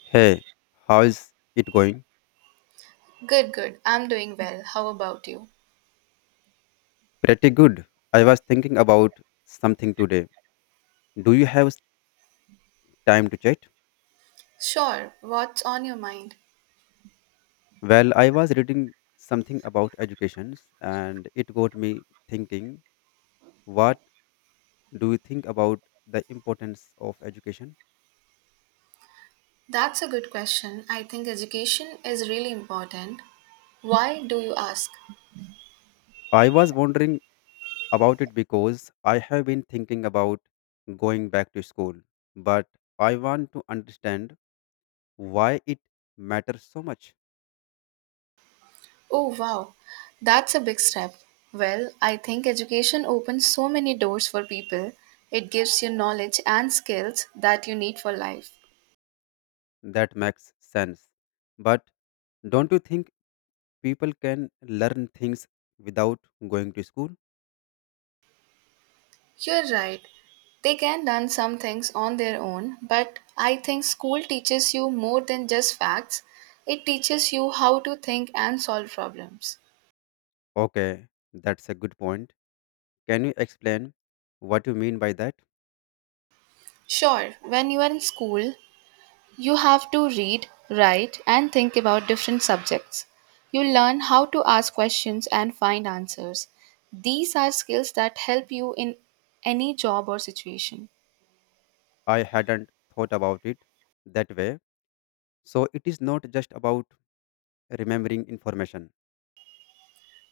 Hey, how is it going? Good, good. I'm doing well. How about you? Pretty good. I was thinking about something today. Do you have time to chat? Sure. What's on your mind? Well, I was reading something about educations and it got me thinking, what do you think about the importance of education? That's a good question. I think education is really important. Why do you ask? I was wondering about it because I have been thinking about going back to school, but I want to understand why it matters so much. Oh, wow. That's a big step. Well, I think education opens so many doors for people. It gives you knowledge and skills that you need for life. That makes sense. But don't you think people can learn things without going to school? You're right. They can learn some things on their own, but I think school teaches you more than just facts. It teaches you how to think and solve problems. Okay, that's a good point. Can you explain what you mean by that? Sure, when you are in school, you have to read, write, and think about different subjects. You learn how to ask questions and find answers. These are skills that help you in any job or situation. I hadn't thought about it that way. So it is not just about remembering information.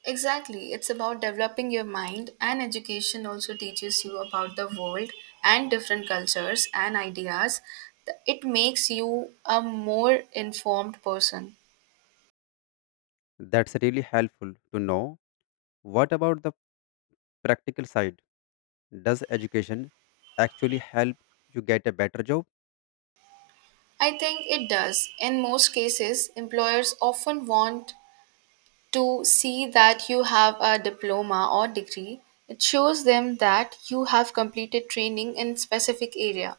Exactly, it's about developing your mind, and education also teaches you about the world and different cultures and ideas. It makes you a more informed person. That's really helpful to know. What about the practical side? Does education actually help you get a better job? I think it does. In most cases, employers often want to see that you have a diploma or degree. It shows them that you have completed training in specific area.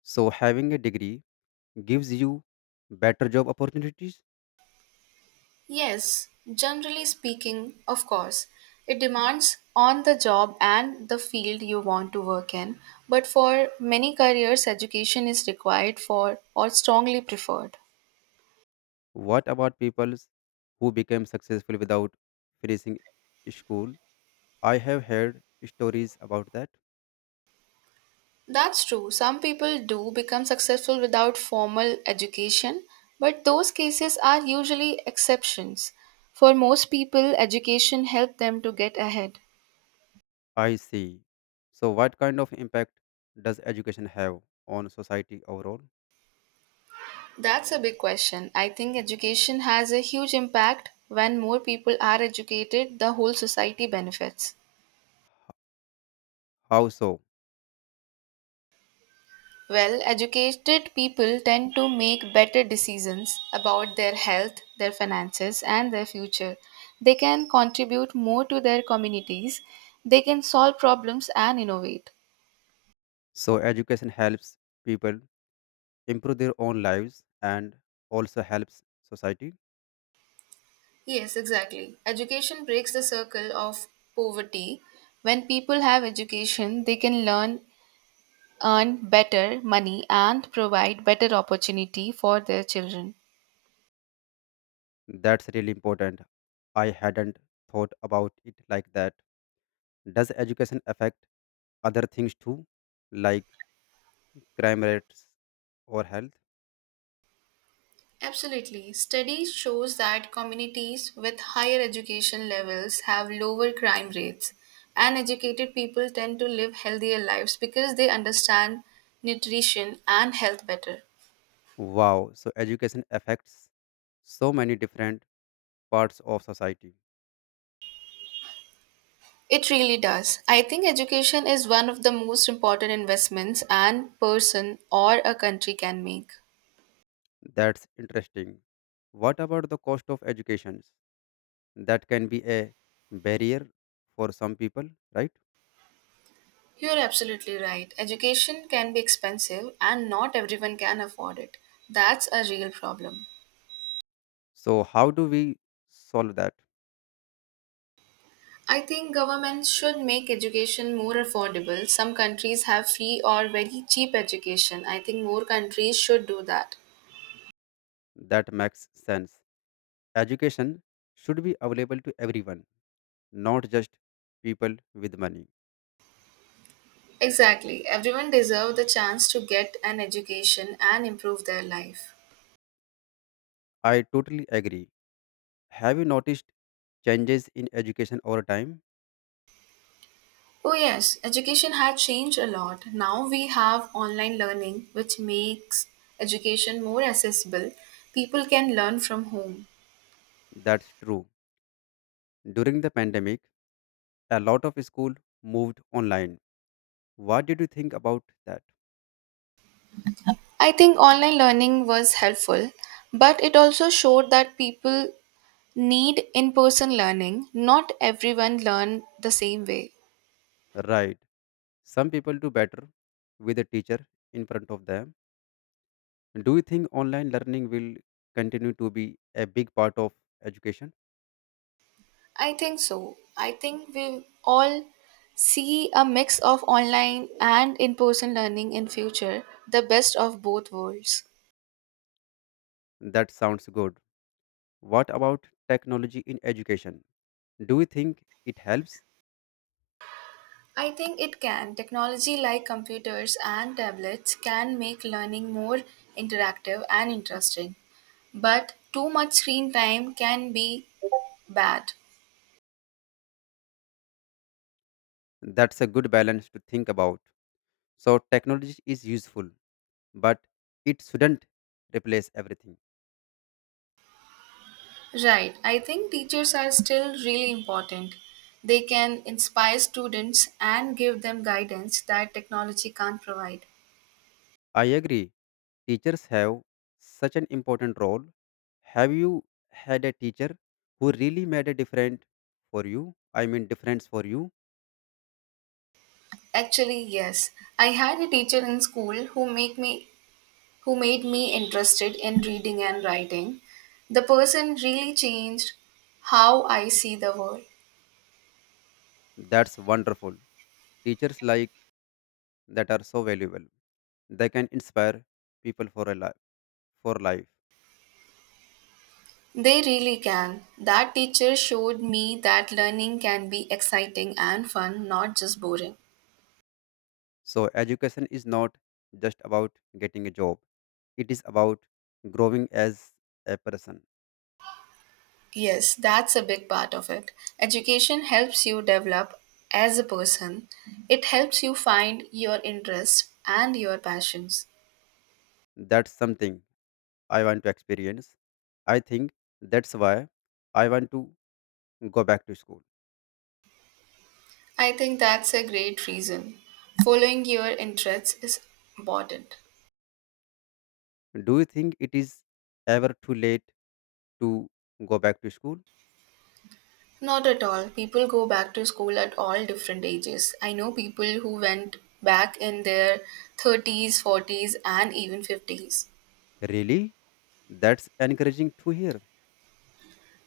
So having a degree gives you better job opportunities. Yes, generally speaking, of course. It demands on the job and the field you want to work in, but for many careers, education is required for or strongly preferred. What about people who became successful without finishing school? I have heard stories about that. That's true. Some people do become successful without formal education, but those cases are usually exceptions. For most people, education helped them to get ahead. I see. So, what kind of impact does education have on society overall? That's a big question. I think education has a huge impact. When more people are educated, the whole society benefits. How so? Well, educated people tend to make better decisions about their health, their finances, and their future. They can contribute more to their communities. They can solve problems and innovate. So, education helps people improve their own lives and also helps society. Yes, exactly. Education breaks the circle of poverty. When people have education, they can learn earn better money and provide better opportunity for their children. That's really important. I hadn't thought about it like that. Does education affect other things too, like crime rates, or health? Absolutely. Study shows that communities with higher education levels have lower crime rates, and educated people tend to live healthier lives because they understand nutrition and health better. Wow, so education affects so many different parts of society. It really does. I think education is one of the most important investments an person or a country can make. That's interesting. What about the cost of education? That can be a barrier for some people, right? You're absolutely right. Education can be expensive and not everyone can afford it. That's a real problem. So, how do we solve that? I think governments should make education more affordable. Some countries have free or very cheap education. I think more countries should do that. That makes sense. Education should be available to everyone, not just people with money. Exactly. Everyone deserves the chance to get an education and improve their life. I totally agree. Have you noticed changes in education over time? Oh yes, education had changed a lot. Now we have online learning which makes education more accessible. People can learn from home. That's true. During the pandemic, a lot of school moved online. What did you think about that? I think online learning was helpful, but it also showed that people need in person learning. Not everyone learn the same way. Right. Some people do better with a teacher in front of them. Do you think online learning will continue to be a big part of education? I think so. I think we all see a mix of online and in person learning in future, the best of both worlds. That sounds good. What about technology in education? Do you think it helps? I think it can. Technology like computers and tablets can make learning more interactive and interesting, but too much screen time can be bad. That's a good balance to think about. So, technology is useful, but it shouldn't replace everything. Right. I think teachers are still really important. They can inspire students and give them guidance that technology can't provide. I agree. Teachers have such an important role. Have you had a teacher who really made a difference for you? Difference for you. Actually, yes. I had a teacher in school who made me interested in reading and writing. The person really changed how I see the world. That's wonderful. Teachers like that are so valuable. They can inspire people for life. They really can. That teacher showed me that learning can be exciting and fun, not just boring. So education is not just about getting a job. It is about growing as a person. Yes, that's a big part of it. Education helps you develop as a person, it helps you find your interests and your passions. That's something I want to experience. I think that's why I want to go back to school. I think that's a great reason. Following your interests is important. Do you think it is ever too late to go back to school? Not at all. People go back to school at all different ages. I know people who went back in their 30s, 40s, and even 50s. Really? That's encouraging to hear.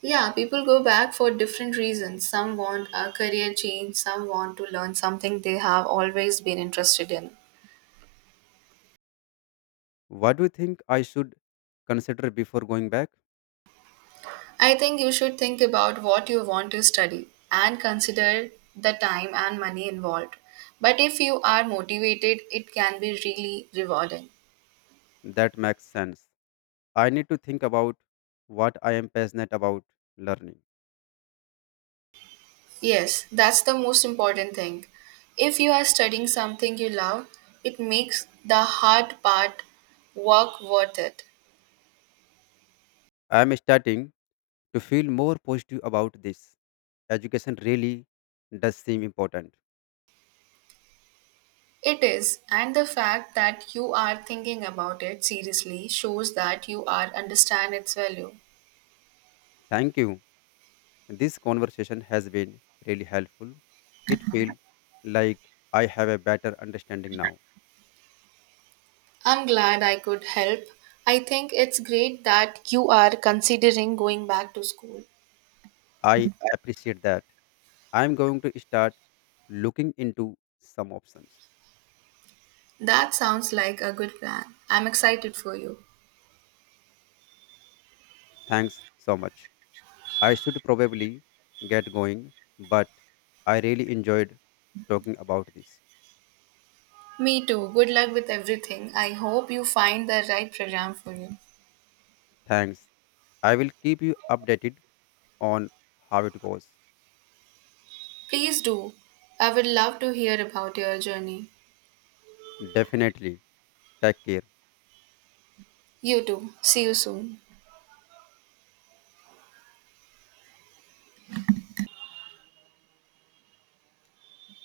Yeah, people go back for different reasons. Some want a career change, some want to learn something they have always been interested in. What do you think I should consider before going back? I think you should think about what you want to study and consider the time and money involved. But if you are motivated, it can be really rewarding. That makes sense. I need to think about what I am passionate about learning. Yes, that's the most important thing. If you are studying something you love, it makes the hard part work worth it. I am starting to feel more positive about this. Education really does seem important. It is, and the fact that you are thinking about it seriously shows that you are understand its value. Thank you. This conversation has been really helpful. It feels like I have a better understanding now. I'm glad I could help. I think it's great that you are considering going back to school. I appreciate that. I'm going to start looking into some options. That sounds like a good plan. I'm excited for you. Thanks so much. I should probably get going, but I really enjoyed talking about this. Me too. Good luck with everything. I hope you find the right program for you. Thanks. I will keep you updated on how it goes. Please do. I would love to hear about your journey. Definitely. Take care. You too. See you soon.